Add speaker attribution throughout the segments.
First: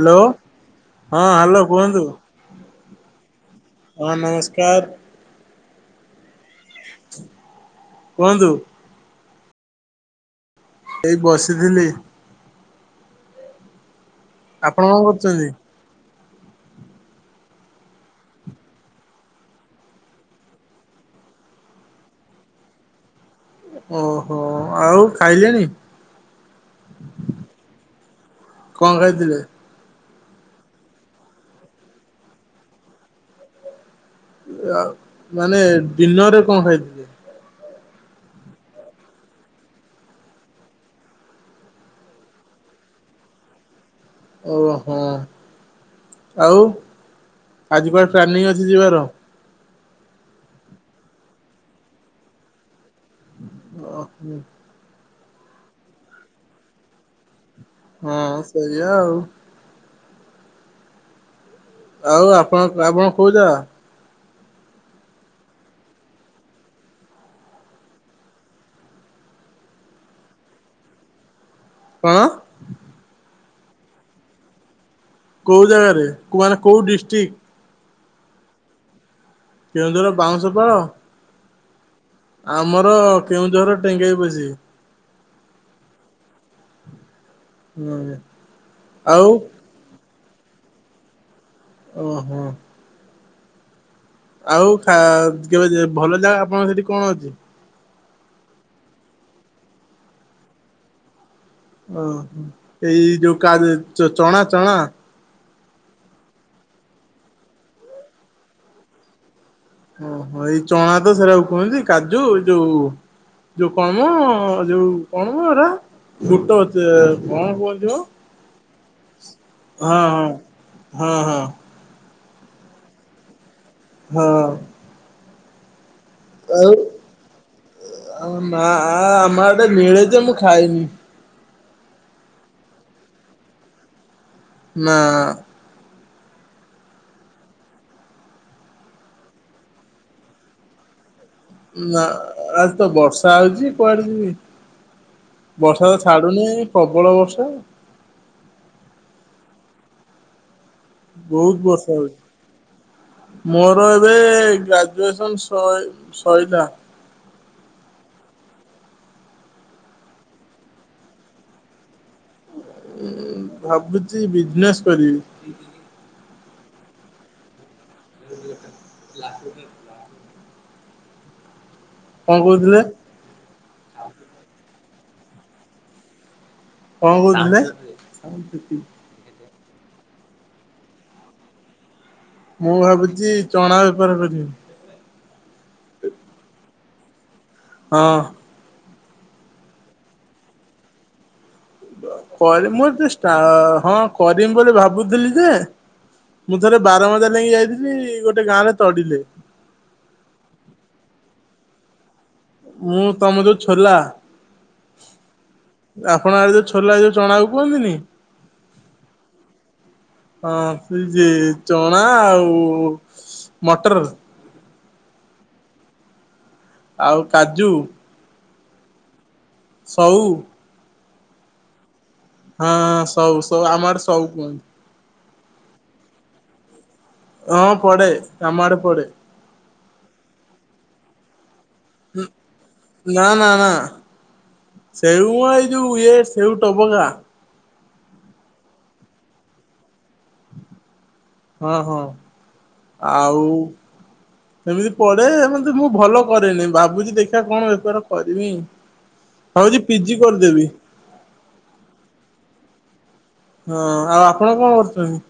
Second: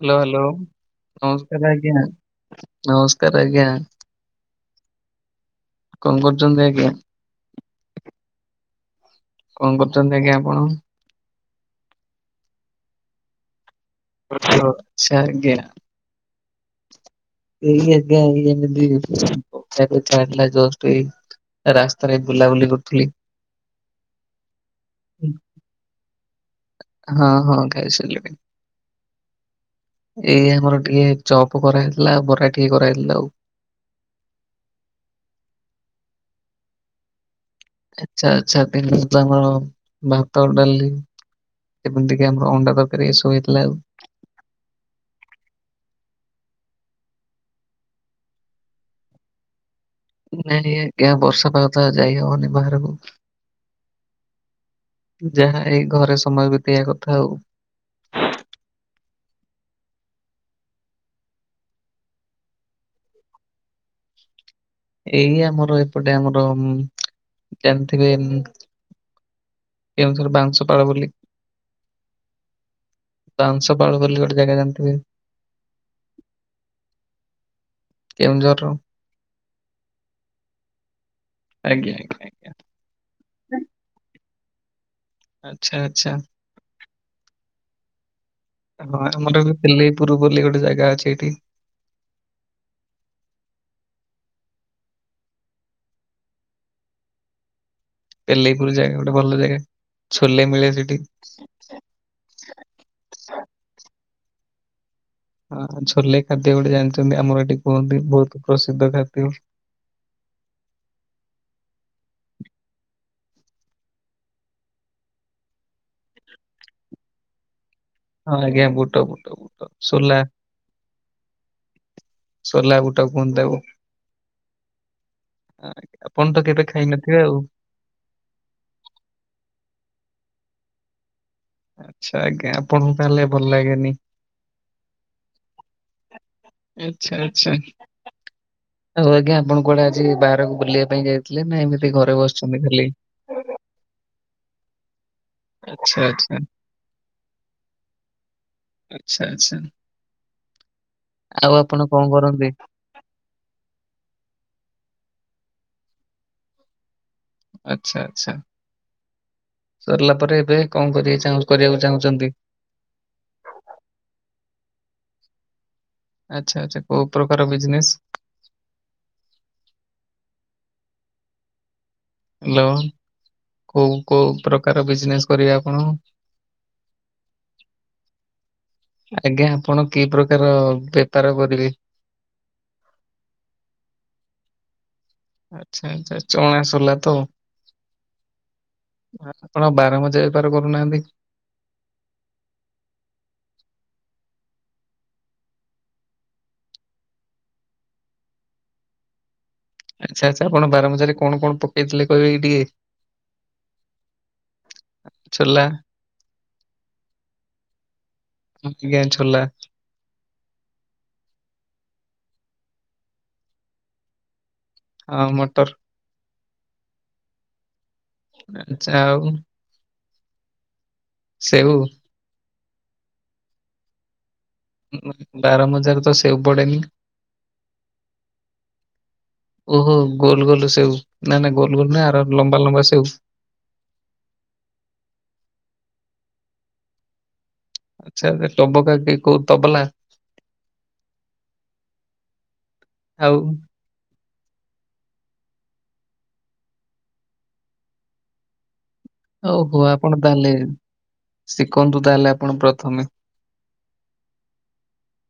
Speaker 1: Hello hello.
Speaker 2: ହଁ hello
Speaker 1: ନମସ୍କାର
Speaker 2: କୁହନ୍ତୁ
Speaker 1: ଆଜ୍ଞା ନମସ୍କାର ଆଜ୍ଞା।
Speaker 2: ହଁ ନମସ୍କାର
Speaker 1: କଣ କରୁଛନ୍ତି ଆଜ୍ଞା?
Speaker 2: କୁହନ୍ତୁ।
Speaker 1: କଣ କରୁଛନ୍ତି ଆଜ୍ଞା ଆପଣ।
Speaker 2: ଏଇ ବସିଥିଲି।
Speaker 1: କିଏ
Speaker 2: ଆପଣ କଣ
Speaker 1: ଅଛି
Speaker 2: କରୁଛନ୍ତି?
Speaker 1: ଆଜ୍ଞା। [unintelligible] କଥା କଥା ହେଲା ଜଷ୍ଟ ଏଇ ରାସ୍ତାରେ ବୁଲାବୁଲି କରୁଥିଲି।
Speaker 2: ଓହୋ ଆଉ ଖାଇଲେଣି।
Speaker 1: ହଁ ହଁ ଖାଇସାରିଲଣି।
Speaker 2: କଣ ଖାଇଥିଲେ?
Speaker 1: ଏଇ ଆମର ଟିକେ ଚପ କରାହେଇଥିଲା ଆଉ ବରା ଟିକେ କରାହେଇଥିଲା ଆଉ।
Speaker 2: ମାନେ ଦିନରେ କଣ ଖାଇଥିଲେ?
Speaker 1: ଆଛା ଆଛା [unintelligible] କଣ ଭାତ ଡାଲି। ଯେମିତିକେ ଆମର ଅଣ୍ଡା ଦରକାରୀ ଏସବୁ ହେଇଥିଲା ଆଉ
Speaker 2: ଓହୋ ଆଉ ଆଜି କୁଆଡେ ପ୍ଲାନିଂ ଅଛି ଯିବାର।
Speaker 1: ନାଇଁ ଆଜ୍ଞା ବର୍ଷା ପାାଗ ତ ଯାଇ ହବନି ବାହାରକୁ।
Speaker 2: ଓ ହୁଁ।
Speaker 1: ଯାହା ଏଇ ଘରେ ସମୟ ବିତେଇବା କଥା ଆଉ
Speaker 2: ହଁ ସେଇଆ ଆଉ। ଆଉ ଆପଣଙ୍କ ଆପଣ କୋଉଯାଗା?
Speaker 1: ଏଇ ଆମର ଏପଟେ ଆମର ଜାଣିଥିବେ ଉଁ କେଉଁଝର ବାଉଁଶପାଳ ବୁଲି।
Speaker 2: କଣ?
Speaker 1: ବାଉଁଶପାଳ ବୋଲି ଗୋଟେ ଜାଗା ଜାଣିଥିବେ।
Speaker 2: କୋଉ ଜାଗାରେ କୁଆଁର କୋଉ ଡିଷ୍ଟ୍ରିକ୍ଟ?
Speaker 1: କେନଉଁଝର ର
Speaker 2: କେଉଁଝର ବାଉଁଶପାଳ।
Speaker 1: ଆଜ୍ଞା ଆଜ୍ଞା ଆଜ୍ଞା।
Speaker 2: ଆମର କେଉଁଝର ଟେଙ୍ଗେଇ ପୋଷି।
Speaker 1: ଆଚ୍ଛା ଆଚ୍ଛା।
Speaker 2: [inaudible]
Speaker 1: ହଁ
Speaker 2: ଆଉ
Speaker 1: ଆମର ବି ପିଲେଇପୁର ବୋଲି ଗୋଟେ ଜାଗା ଅଛି ଏଇଠି।
Speaker 2: ଓ ହଁ। ଆଉା କା କେବେ ଯେବେ ଭଲ ଜାଗା ଆପଣଙ୍କର ସେଠି କଣ ଅଛି।
Speaker 1: ପେଲେଇପୁର ଜାଗା ଗୋଟେ ଭଲ ଜାଗା ଟେ ଛୋଲେ ମିଳେ ସେଠି।
Speaker 2: ଓ ଏଇ ଯୋଉ କା [unintelligible] ଚଣା ଚଣା
Speaker 1: ହଁ ଛୋଲେ ଖାଦ୍ୟ ଗୋଟେ ଜାଣିଛନ୍ତି ଆମର ଏଠି କୁହନ୍ତି ବହୁତ ପ୍ରସିଦ୍ଧ ଖାଦ୍ୟ ଏଠି।
Speaker 2: ଓହୋ ଏଇ ଚଣା ତ ସେଟା କୁ କୁହନ୍ତି କାଜୁ ଯୋଉ ଯୋଉ କଣମ ଯୋଉ କଣମ ଏରା ବୁଟ ଅଛି କଣ କୁହଥିମ?
Speaker 1: ହଁ ଆଜ୍ଞା ବୁଟ ବୁଟ ବୁଟ ସୋଲା
Speaker 2: ହଁ ହଁ
Speaker 1: ସୋଲା ବୁଟ କୁହନ୍ତି ତାକୁ।
Speaker 2: ହଁ।
Speaker 1: ଆପଣ ତ କେବେ
Speaker 2: ଆଉ
Speaker 1: ଖାଇନଥିବେ ଆଉ।
Speaker 2: ନା ଆ ଆମ ଆଡେ ମିଳେ ଯେ ମୁଁ ଖାଇନି।
Speaker 1: ଆଚ୍ଛା ଆଜ୍ଞା ଆପଣଙ୍କୁ ତାହଲେ ଭଲ ଲାଗେନି।
Speaker 2: ନା।
Speaker 1: ଆଚ୍ଛା ଆଚ୍ଛା ଆଉ ଆଜ୍ଞା ଆପଣ କୁଆଡେ ଆଜି ବାହାରକୁ ବୁଲିବା ପାଇଁ ଯାଇଥିଲେ। ଏମିତି
Speaker 2: ନା
Speaker 1: ଘରେ ବସିଛନ୍ତି
Speaker 2: ଆଜି
Speaker 1: ଖାଲି?
Speaker 2: ତ ବର୍ଷା ହଉଛି। କୁଆଡେ ଯିବି ବର୍ଷା
Speaker 1: ଆଚ୍ଛା
Speaker 2: ତ
Speaker 1: ଆଚ୍ଛା
Speaker 2: ଛାଡୁନି ପ୍ରବଳ ବର୍ଷା।
Speaker 1: ଆଚ୍ଛା ଆଚ୍ଛା। ଆଉ
Speaker 2: ବହୁତ
Speaker 1: ଆପଣ
Speaker 2: ବର୍ଷା
Speaker 1: କଣ
Speaker 2: ହଉଛି।
Speaker 1: କରନ୍ତି?
Speaker 2: ମୋର ଏବେ ଗ୍ରାଜୁଏସନ୍ ସଇ ସଇଲା।
Speaker 1: ଆଚ୍ଛା ଆଚ୍ଛା ସରିଲା ପରେ ଏବେ କଣ କରିବାଁ କରିବାକୁ ଚାହୁଁଛନ୍ତି।
Speaker 2: ଭାବୁଛି ବିଜନେସ୍ କରିବି।
Speaker 1: ଆଚ୍ଛା ଆଚ୍ଛା କୋଉ ପ୍ରକାର ବିଜନେସ୍।
Speaker 2: [unintelligible] କଣ
Speaker 1: ହ୍ୟାଲୋ
Speaker 2: କହୁଥିଲେ
Speaker 1: କୋଉ କୋଉ ପ୍ରକାର ବିଜନେସ୍ କରିବେ ଆପଣ?
Speaker 2: କଣ କହୁଥିଲେ?
Speaker 1: ଆଜ୍ଞା ଆପଣ କି ପ୍ରକାର ବେପାର କରିବେ।
Speaker 2: ମୁଁ ଭାବୁଛି ଚଣା ବେପାର କରିବି।
Speaker 1: ଆଚ୍ଛା ଆଚ୍ଛା ଚଣା ସୋଲା ତ।
Speaker 2: ହଁ।
Speaker 1: ଆପଣ ବାର ଭଜା ବେପାର କରୁନାହାନ୍ତି।
Speaker 2: କରି ମୁଁ ଏତେ ହଁ କରିବି ବୋଲି ଭାବୁଥିଲି ଯେ। ମୁଁ ଥରେ ବାର ଭଜା ନେଇକି ଯାଇଥିଲି ଗୋଟେ ଗାଁ ରେ ତଡ଼ିଲେ।
Speaker 1: ଆଚ୍ଛା ଆଚ୍ଛା ଆପଣ ବାର ଭଜାରେ କଣ କଣ ପ
Speaker 2: ମୁଁ ତମ ଯୋଉ ଛୋଲା।
Speaker 1: ଛୋଲା
Speaker 2: ଆପଣ ଆଡେ ଯୋଉ ଛୋଲା ଯୋଉ ଚଣାକୁ କୁହନ୍ତିନି।
Speaker 1: ଆଜ୍ଞା ଛୋଲା
Speaker 2: ହଁ ସେ ଚଣା ଆଉ ମଟର।
Speaker 1: ହଁ ମଟର।
Speaker 2: ଆଉ କାଜୁ।
Speaker 1: ଆଚ୍ଛା ଆଉ।
Speaker 2: ସଉ।
Speaker 1: ସେଉ।
Speaker 2: ହଁ ଅଁ ସଉ ସଉ ଆମ ଆଡେ ସଉ କୁହନ୍ତି।
Speaker 1: ବାର ମଜାରେ ତ ସେଉ ପଡେନି।
Speaker 2: ହଁ ପଡେ ଆମ ଆଡ଼େ ପଡେ।
Speaker 1: ଓହୋ ଗୋଲ ଗୋଲ ସେଉ ନା ନା ଗୋଲ ଗୋଲ ନାଁ ଆର ଲମ୍ବା ଲମ୍ବା ସେଉ।
Speaker 2: ନାଁ ନାଁ ନାଁ। ସେଉ ଏଇ ଯୋଉ ଇଏ ସେଉ ଟବକା।
Speaker 1: ଆଚ୍ଛା ଟବକା କି କୋଉ ତବଲା।
Speaker 2: ହଁ ହଁ ଆଉ। ସେମିତି ପଢେ ଯେମିତି ମୁଁ ଭଲ କରେନି ଭାବୁଛି ଦେଖିବା କଣ ବେପାର କରିବି।
Speaker 1: ଓହୋ
Speaker 2: ଭାବୁଛି
Speaker 1: ଆପଣ
Speaker 2: ପିଜି
Speaker 1: ତାହେଲେ
Speaker 2: କରିଦେବି।
Speaker 1: ଶିଖନ୍ତୁ ତାହେଲେ ଆପଣ ପ୍ରଥମେ।
Speaker 2: ହଁ ଆଉ ଆପଣ କଣ କରୁଛନ୍ତି?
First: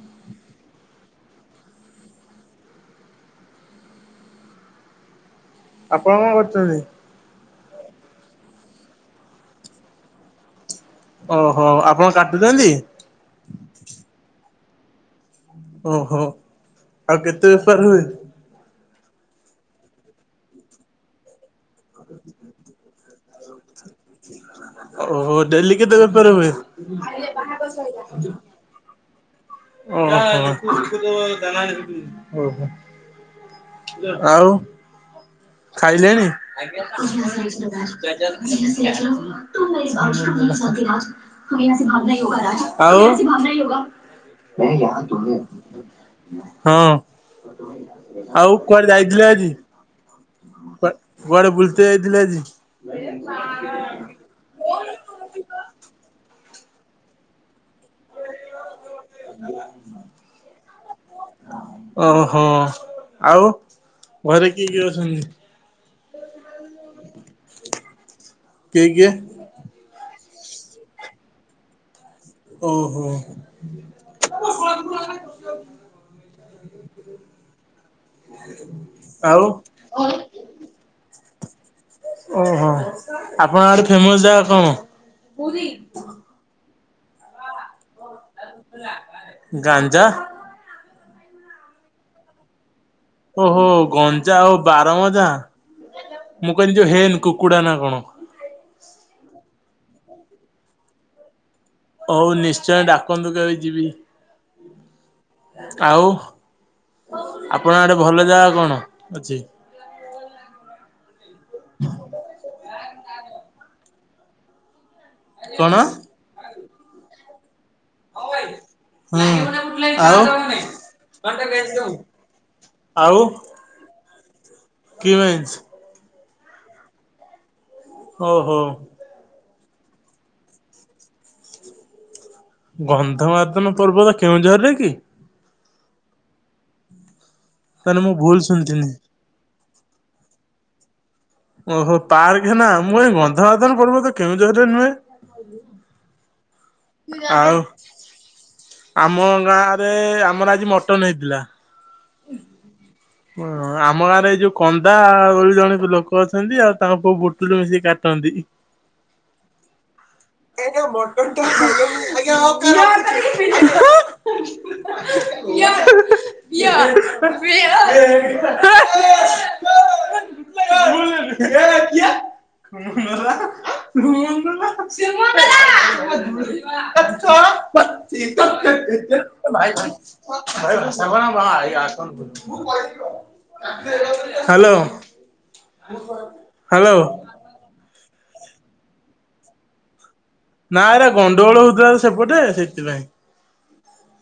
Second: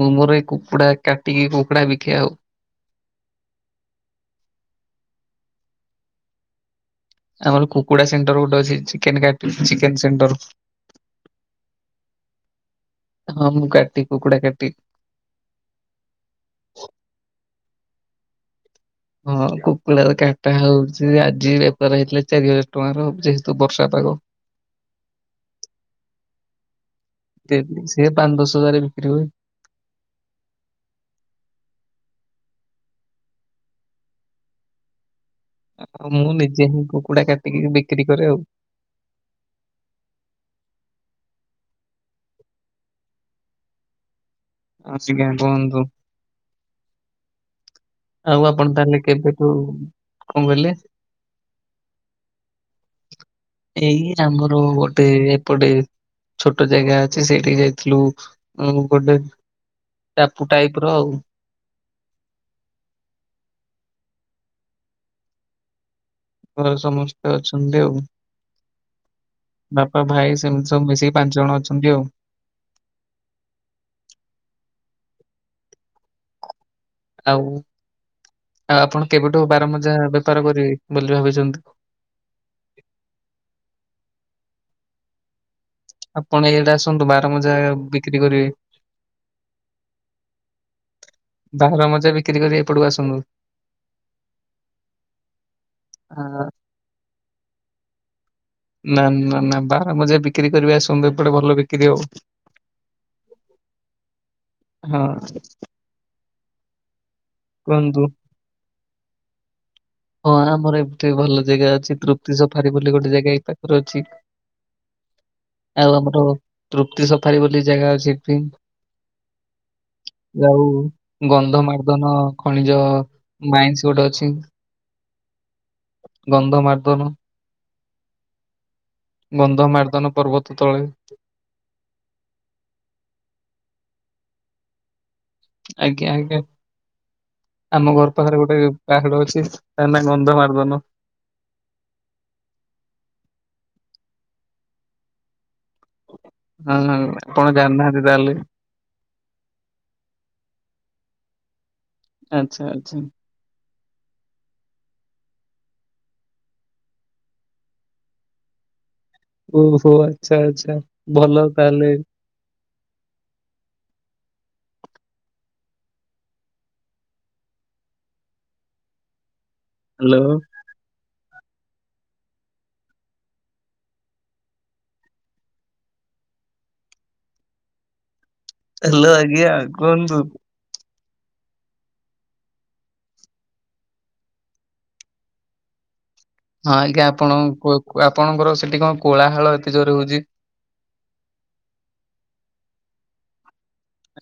Speaker 1: ମୁଁ ମୋର ଏଇ କୁକୁଡ଼ା କାଟିକି କୁକୁଡ଼ା ବିକେ ଆଉ।
Speaker 2: ଆପଣ କଣ କରୁଛନ୍ତି?
Speaker 1: ଆମର କୁକୁଡା ସେଣ୍ଟର ଗୋଟେ ଅଛି ଚିକେନ ସେଣ୍ଟର।
Speaker 2: ଓହୋ ଆପଣ କାଟୁଛନ୍ତି।
Speaker 1: ହଁ ମୁଁ କାଟିି କୁକୁଡ଼ା କାଟିି
Speaker 2: ଓହୋ ଆଉ କେତେ ବେପାର ହୁଏ।
Speaker 1: ହଁ କୁକୁଡ଼ାର କାଟା ହଉଛି ଆଜି ବେପାର ହେଇଥିଲା ଚାରି ହଜାର ଟଙ୍କାର ଅବଜେ ତୁ ବର୍ଷା ପାଗ।
Speaker 2: ଓହୋ ଡେଲି କେତେ ବେପାର ହୁଏ?
Speaker 1: ଦେଲି, ସେ ପାଞ୍ଚ ଦଶ ହଜାରେ ବିକ୍ରି ହୁଏ।
Speaker 2: ଓହୋ ଓହୋ ଓହୋ। ଆଉ ଖାଇ
Speaker 1: ଆଉ
Speaker 2: ସାଇଲେଣି?
Speaker 1: ମୁଁ ନିଜେ ହିଁ କୁକୁଡା କାଟିକି ବିକ୍ରି କରେ ଆଉ।
Speaker 2: ଆଉ
Speaker 1: ଆଜ୍ଞା କୁହନ୍ତୁ
Speaker 2: ହଁ। ଆଉ
Speaker 1: ଆପଣ
Speaker 2: କୁଆଡେ
Speaker 1: ତାହେଲେ
Speaker 2: ଯାଇଥିଲେ
Speaker 1: କେବେଠୁ
Speaker 2: ଆଜି?
Speaker 1: କଣ କହିଲେ
Speaker 2: କୁଆ କୁଆଡେ ବୁଲିତେ ଯାଇଥିଲେ ଆଜି?
Speaker 1: ଏଇ ଆମର ଗୋଟେ ଏପଟେ ଛୋଟ ଜାଗା ଅଛି ସେଇଠିକି ଯାଇ ଥିଲୁ ଉଁ ଗୋଟେ ଟାପୁ ଟାଇପ ର ଆଉ।
Speaker 2: ଓହୋ! ଆଉ ଘରେ କିଏ କିଏ ଅଛନ୍ତି?
Speaker 1: ଘରେ ସମସ୍ତେ ଅଛନ୍ତି ଆଉ।
Speaker 2: କିଏ କିଏ?
Speaker 1: ବାପା ଭାଇ ସେମିତି ସବୁ ମିଶିକି ପାଞ୍ଚ ଜଣ ଅଛନ୍ତି ଆଉ।
Speaker 2: ଓହୋ।
Speaker 1: ଆଉ ଆ ଆପଣ କେବେଠୁ
Speaker 2: ଆଉ
Speaker 1: ବାର ମଜା ବେପାର କରିବେ ବୋଲି ଭାବିଚନ୍ତି?
Speaker 2: ଓହୋ ଆପଣ ଆଡ଼େ ଫେମସ ଜାଗା କଣ?
Speaker 1: ଆପଣ ଇଆଡ଼େ ଆସନ୍ତୁ ବାରମଜା ବିକ୍ରି କରିବେ।
Speaker 2: ଗାଞ୍ଜା
Speaker 1: ବାହାର ମଜା ବିକ୍ରି କରିବେ ଏପଟକୁ ଆସନ୍ତୁ।
Speaker 2: ଓହୋ ଗଞ୍ଚା ଆଉ ବାରମଜା।
Speaker 1: ଆଁ ଆ।
Speaker 2: ତୁ ହୋନି କୁକୁଡ଼ା ନା କଣ?
Speaker 1: ନା ନା ନା ବାରମଜା ବିକ୍ରି କରିବେ ଆସନ୍ତୁ ଏପଟେ ଭଲ ବିକି
Speaker 2: ହୋଉ ନିଶ୍ଚୟ ଡାକନ୍ତୁ କେବେ ଯିବି।
Speaker 1: ହଁ
Speaker 2: ଆଉ ଆପଣ ଆଡେ
Speaker 1: କୁହନ୍ତୁ।
Speaker 2: ଭଲ ଜାଗା କଣ ଅଛି?
Speaker 1: ହଁ ଆମର ଏତେ ଭଲ ଜାଗା ଅଛି। ତୃପ୍ତି ସଫାରି ବୋଲି ଗୋଟେ ଜାଗା ଏଇ ପାଖରେ ଅଛି।
Speaker 2: କଣ?
Speaker 1: ଆଉ ଆମର ତୃପ୍ତି ସଫାରି ବୋଲି ଜାଗା ଅଛି ଚିପିଂ
Speaker 2: ହୁଁ ଆଉ
Speaker 1: ଯଉଁ ଗନ୍ଧ ମାର୍ଦନ ନିଜ
Speaker 2: ଆଉ
Speaker 1: ମାଇଣ୍ଡସ୍ ଗୋଟେ ଅଛି।
Speaker 2: କି ବେଞ୍ଚ୍
Speaker 1: ଗନ୍ଧ ମାରଦନ
Speaker 2: ଓ ହୋ।
Speaker 1: ଗନ୍ଧ ମାର୍ଦନ୍ ପର୍ବତ ତଳେ
Speaker 2: ଗନ୍ଧମାର୍ଦନ ପର୍ବତ କେଉଁଝରରେ କି?
Speaker 1: ଆଜ୍ଞା ଆଜ୍ଞା ଆମ
Speaker 2: ତାହେଲେ ମୁଁ
Speaker 1: ଘର
Speaker 2: ଭୁଲ
Speaker 1: ପାଖରେ ଗୋଟେ
Speaker 2: ଶୁଣିଥିଲି।
Speaker 1: ପାହାଡ ଅଛି। ତା ନାଁ ଗନ୍ଧମାର୍ଦନ।
Speaker 2: ଓହୋ ତାରି ନାଁ ମୁଁ କହିଲି ଗନ୍ଧମାର୍ଦନ ପର୍ବତ କେଉଁଝରରେ ନୁହେଁ। [unintelligible]
Speaker 1: ନାଇଁ ନାଇଁ ଆପଣ
Speaker 2: ଆଉ
Speaker 1: ଜାଣିନାହାନ୍ତି ତାହେଲେ।
Speaker 2: ଆମ ଗାଁ ରେ ଆମର ଆଜି ମଟନ ହେଇଥିଲା।
Speaker 1: ଆଛା ଆଛା।
Speaker 2: ହଁ ଆମ ଗାଁରେ ଏଇ ଯୋଉଁ କନ୍ଦା ବୋଲି ଜଣେ ଲୋକ ଅଛନ୍ତି ଆଉ ତାଙ୍କ ପୁଅ ବୁଟୁଲ ମିଶିକି କାଟନ୍ତି।
Speaker 1: ଓହୋ ଆଛା ଆଛା ଭଲ ତାହେଲେ।
Speaker 2: [unintelligible] [unintelligible]
Speaker 1: ହାଲୋ।
Speaker 2: [unintelligible] ରୁମ ରେ କଣ ପଶି। [unintelligible] ଇତ
Speaker 1: ହ୍ୟାଲୋ ଆଜ୍ଞା
Speaker 2: ଭାଇ ଭାଇ
Speaker 1: କୁହନ୍ତୁ।
Speaker 2: ଭାଇ ସରଣ [unintelligible] ହାଲୋ। [unintelligible]
Speaker 1: ହଁ ଆଜ୍ଞା ଆପଣ ଆପଣଙ୍କର ସେଠି କଣ କୋଳାହାଳ ଏତେ ଜୋରରେ ହଉ
Speaker 2: ନା ଏରା ଗଣ୍ଡଗୋଳ ହଉଥିଲା ତ ସେପଟେ ସେଇଥିପାଇଁ।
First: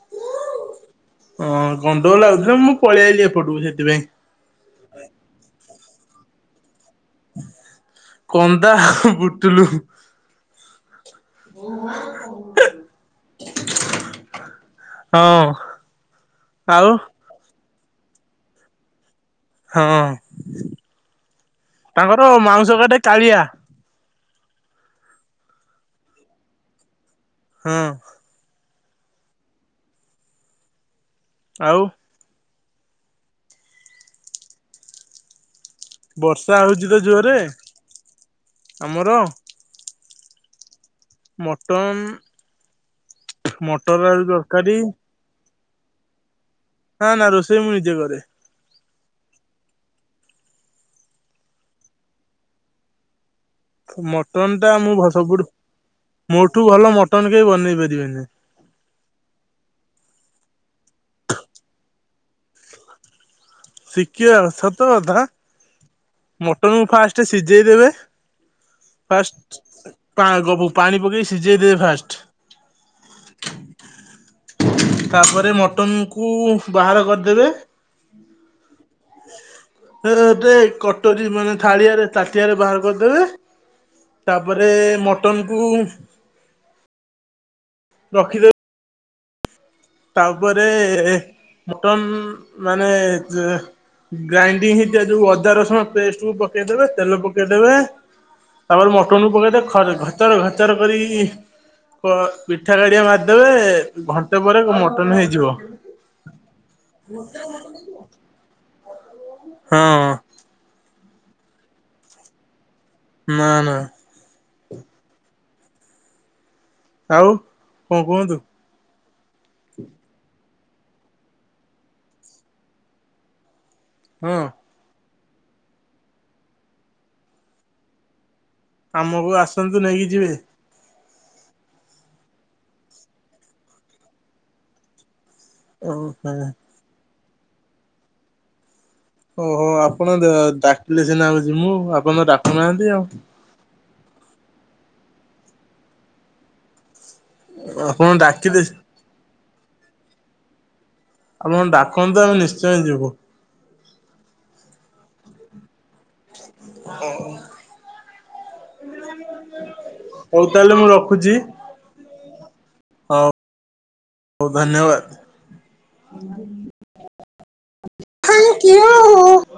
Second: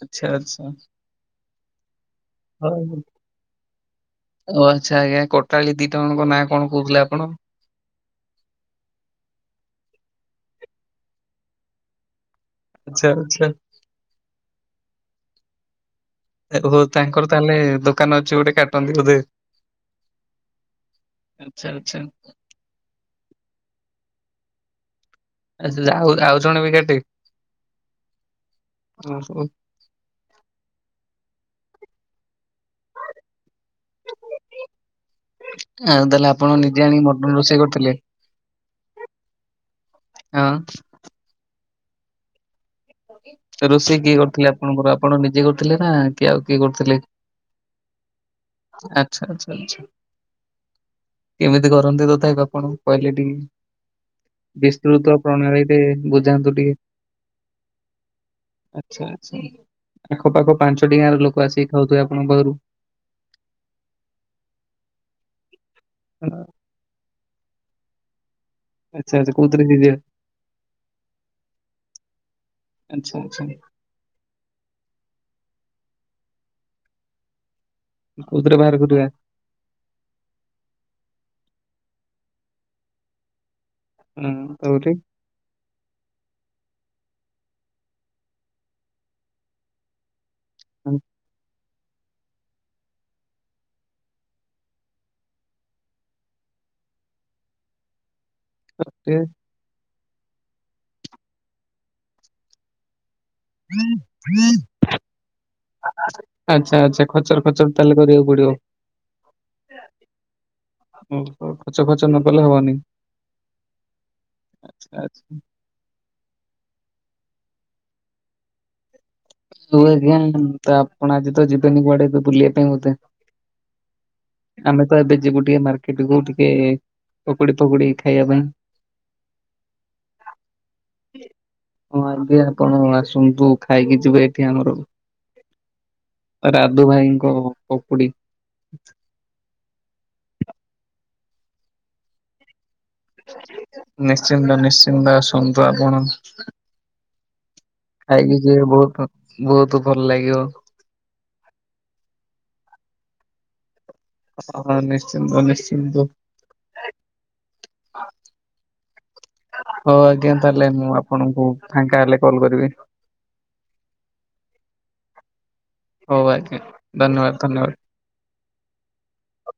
Speaker 1: ଆଚ୍ଛା ଆଚ୍ଛା।
Speaker 2: ହଁ ଗଣ୍ଡ ଗୋଳ ଲାଗୁଥିଲା ମୁଁ
Speaker 1: ହଉ
Speaker 2: ପଳେଇଆଲି ଏପଟକୁ ସେଇଥିପାଇଁ।
Speaker 1: ଓ ଆଛା ଆଜ୍ଞା କୋଟାଳୀ ଦିଟା ଜଣଙ୍କ ନାଁ କଣ କହୁଥିଲା ଆପଣ?
Speaker 2: କନ୍ଦା ବୁଟୁଲୁ। ହଉ ଭରେ କୋଉ ଭୁ।
Speaker 1: ଛା ଛା
Speaker 2: ହଁ।
Speaker 1: ଏକୋଭୋ
Speaker 2: ଆଉ
Speaker 1: ତାଙ୍କର ତାହେଲେ ଦୋକାନ ଅଛି ଗୋଟେ କାଟନ୍ତି ବୋଧେ
Speaker 2: ହଁ,
Speaker 1: ଆଚ୍ଛା ଆଚ୍ଛା।
Speaker 2: ତାଙ୍କର ମାଉଁସ କାଟେ କାଳିଆ।
Speaker 1: ଆ ସେ ଯାହା ଆଉ ଜଣେ ବି କାଟେ।
Speaker 2: ହଁ।
Speaker 1: ଓହୋ।
Speaker 2: ଆଉ।
Speaker 1: ଆଉ ତା ହେଲେ
Speaker 2: ବର୍ଷା
Speaker 1: ଆପଣ ନିଜେ
Speaker 2: ହଉଛି ତ
Speaker 1: ଆଣିକି ମଟନ
Speaker 2: ଜୋରେ
Speaker 1: ରୋଷେଇ କରୁଥିଲେ?
Speaker 2: ଆମର
Speaker 1: ହଁ।
Speaker 2: ମଟନ୍।
Speaker 1: ରୋଷେଇ କିଏ କରିୁଥିଲେ
Speaker 2: ତରକାରୀ
Speaker 1: ଆପଣଙ୍କର ଆପଣ ନିଜେ କରୁ ନା କିଏ ଆଉ କିଏ କରୁଥିଲେ
Speaker 2: ନା ନା ରୋଷେଇ ମୁଁ ନିଜେ କରେ।
Speaker 1: ଆଛା, ଆଛା, ଆଛା କେମିତି କରନ୍ତି ତଥାପି ଆପଣ କହିଲେ ଟିକେ?
Speaker 2: ମଟନ ଟା ମୁଁ
Speaker 1: ବିସ୍ତୃତ
Speaker 2: ସବୁଠୁ
Speaker 1: ପ୍ରଣାଳୀରେ ବୁଝାନ୍ତୁ
Speaker 2: ମୋଠୁ
Speaker 1: ଟିକେ?
Speaker 2: ଭଲ ମଟନ କେହି ବନେଇ ପାରିବେନି।
Speaker 1: ଆଚ୍ଛା ଆଚ୍ଛା ଆଖପାଖ ପାଞ୍ଚଟି ଗାଁ ର ଲୋକ ଆସିକି ଖାଉଥିବେ ଆପଣଙ୍କ ଘରୁ।
Speaker 2: ଶିଖିବେ ଆଉ ସତ କଥା
Speaker 1: ଅ,
Speaker 2: ମଟନ ମୁ ଫାଷ୍ଟ ସିଝେଇ ଦେବେ
Speaker 1: ଆଚ୍ଛା ଆଚ୍ଛା କୋଉଥିରେ ଦିଦି
Speaker 2: ଫାଷ୍ଟ ପା ଗବୁ ପାଣି ପକେଇ ସିଝେଇ ଦେବେ ଫାଷ୍ଟ।
Speaker 1: ଆଚ୍ଛା ଆଚ୍ଛା।
Speaker 2: ତା ପରେ ମଟନ କୁ ବାହାର କରିଦେବେ।
Speaker 1: କୋଉଥିରେ ବାହାର କରିବା?
Speaker 2: ଟେ କଟରୀ ମାନେ ଥାାଳିଆରେ ତାଟିଆରେ ବାହାର କରିଦେବେ?
Speaker 1: ଅଁ,
Speaker 2: ତା ପରେ
Speaker 1: ତାପରେ
Speaker 2: ମଟନ କୁ ରଖିଦେବେ। ତାପରେ ମଟନ ମାନେ ଯେ ଗ୍ରାଇଣ୍ଡିଙ୍ଗ ହେଇଥିବା ଯୋଉ ଅଦା ରସୁଣ ପେଷ୍ଟ କୁ ପକେଇଦବେ ତେଲ ପକେଇଦେବେ ତାପରେ ମଟନ୍ କୁ ପକେଇଦେବେ ଘଚର ଘଚର କରି ପିଠା କାଢ଼ି ଖରି ଦେବେ ଘଣ୍ଟେ ତା ପରେ ମଟନ ହେଇଯିବ।
Speaker 1: ଆଚ୍ଛା ଆଚ୍ଛା ଖଚର ଖଚର ତାହେଲେ କରିବାକୁ ପଡିବ।
Speaker 2: ହଁ ଅ।
Speaker 1: ହୁଁତ ଖର୍ଚ୍ଚ ଖର୍ଚ୍ଚ ନ କଲେ ହବନି।
Speaker 2: ନା ନା।
Speaker 1: ଆଛା ଆଚ୍ଛା।
Speaker 2: ଆଉ କଣ କୁହନ୍ତୁ?
Speaker 1: ହଉ ଆଜ୍ଞା ତ ଆପଣ ଆଜି ତ ଯିବେନି କୁଆଡେ ବୁଲିବା ପାଇଁ ବୋଧେ?
Speaker 2: ହଁ।
Speaker 1: ଆମେ ତ ଏବେ ଯିବୁ ଟିକେ ମାର୍କେଟ କୁ ଟିକେ ପକୁଡି ଫକୁଡି ଖାଇବା ପାଇଁ।
Speaker 2: ଆମକୁ ଆସନ୍ତୁ ନେଇକି ଯିବେ।
Speaker 1: ହଁ ଆଗ ଆପଣ ଆସନ୍ତୁ ଖାଇକି ଯିବେ ଏଠି ଆମର
Speaker 2: ଓହୋ।
Speaker 1: ସଧୁ ଭାଇଙ୍କ ପକୁୁଡି।
Speaker 2: ଓହୋ ଆପଣ ଡାକିଲେ ସିନା ଜିମୁଁ ଆପଣ ତ ଡାକୁନାହାନ୍ତି ଆଉ।
Speaker 1: ନିଶ୍ଚିନ୍ତ ନିଶ୍ଚିନ୍ତ ଆସନ୍ତୁ ଆପଣ
Speaker 2: ଆପଣ
Speaker 1: ଖାଇକି
Speaker 2: ଡାକିଲେ
Speaker 1: ଯିବେ ବହୁତ ବହୁତୁ ଭଲ ଲାଗିବ।
Speaker 2: ଆପଣ ଡାକନ୍ତୁ ଆମେ ନିଶ୍ଚୟ ଯିବୁ।
Speaker 1: ହଁ ନିଶ୍ଚିନ୍ତ ନିଶ୍ଚିନ୍ତ।
Speaker 2: ହଁ।
Speaker 1: ହଁ। ହଉ ଆଜ୍ଞା ତାହେଲେ ମୁଁ ଆପଣଙ୍କୁ ଫାଙ୍କା ହେଲେ କଲ କରିବି।
Speaker 2: ହଉ ହଉ ଧନ୍ୟବାଦ।
Speaker 1: ହଉ ଆଜ୍ଞ ଧନ୍ୟବାଦ ଧନ୍ୟବାଦ।
Speaker 2: Thank you.